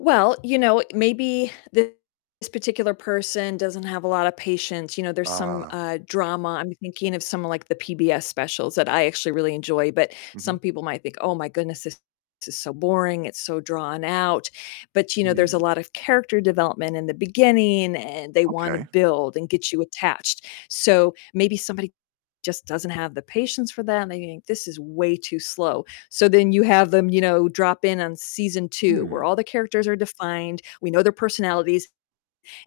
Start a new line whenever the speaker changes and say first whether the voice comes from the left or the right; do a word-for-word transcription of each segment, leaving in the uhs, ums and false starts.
left: Well, you know, maybe this particular person doesn't have a lot of patience, you know, there's some,
right: Ah.
left: uh, drama, I'm thinking of some of like the PBS specials that I actually really enjoy, but
right: Mhm.
left: some people might think, "Oh my goodness, this is so boring, it's so drawn out." But, you know, there's a
right: Hmm.
left: lot of character development in the beginning, and they want to
right: Okay.
left: build and get you attached. So maybe somebody just doesn't have the patience for that and they think this is way too slow. So then you have them, you know, drop in on season two where
right: Hmm.
left: all the characters are defined, we know their personalities,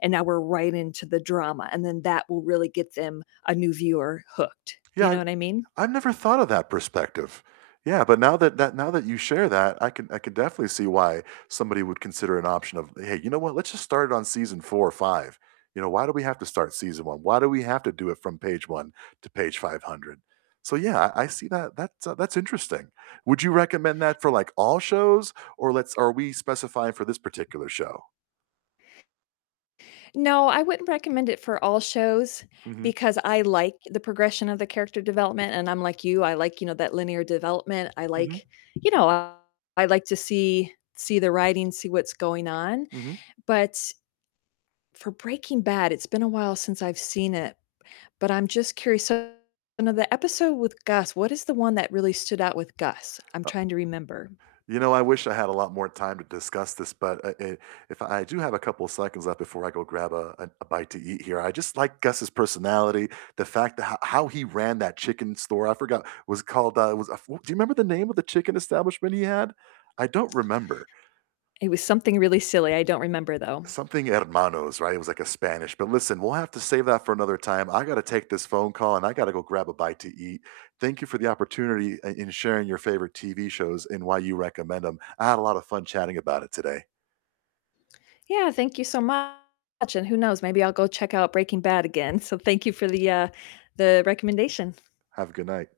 left: and now we're right into the drama, and then that will really get them, a new viewer, hooked. You
right: Yeah,
left: know what I mean?
right: I've never thought of that perspective. Yeah, but now that that now that you share that, I can I can definitely see why somebody would consider an option of, "Hey, you know what? Let's just start it on season four or five." You know, "Why do we have to start season one? Why do we have to do it from page one to page five hundred?" So, yeah, I see that. That's, uh, that's interesting. Would you recommend that for, like, all shows or let's are we specifying for this particular show?
left: No, I wouldn't recommend it for all shows
right: Mhm.
left: because I like the progression of the character development, and I'm like you, I like, you know, that linear development, I
right: Mhm.
left: like, you know, I like to see see the writing, see what's going on.
right: Mhm.
left: But for Breaking Bad, it's been a while since I've seen it, but I'm just curious. So, one of the episode with Gus, what is the one that really stood out with Gus? I'm
right: Uh
left: trying to remember.
right: you know, I wish I had a lot more time to discuss this, but, uh, eh, if I do have a couple seconds left before I go grab a a a bite to eat here. I just like Gus's personality, the fact that ho how he ran that chicken store. I forgot, was it called, uh, it was a f do you remember the name of the chicken establishment he had? I don't remember.
left: It was something really silly, I don't remember, though.
right: Something hermanos, right? It was, like, a Spanish but listen, we'll have to save that for another time. I gotta take this phone call, and I gotta go grab a bite to eat. Thank you for the opportunity i in sharing your favorite TV shows and why you recommend 'em. I had a lot of fun chatting about it today.
left: Yeah, thank you so much, and who knows? Maybe I'll go check out Breaking Bad again. So thank you for the, uh the recommendation.
right: Have a good night.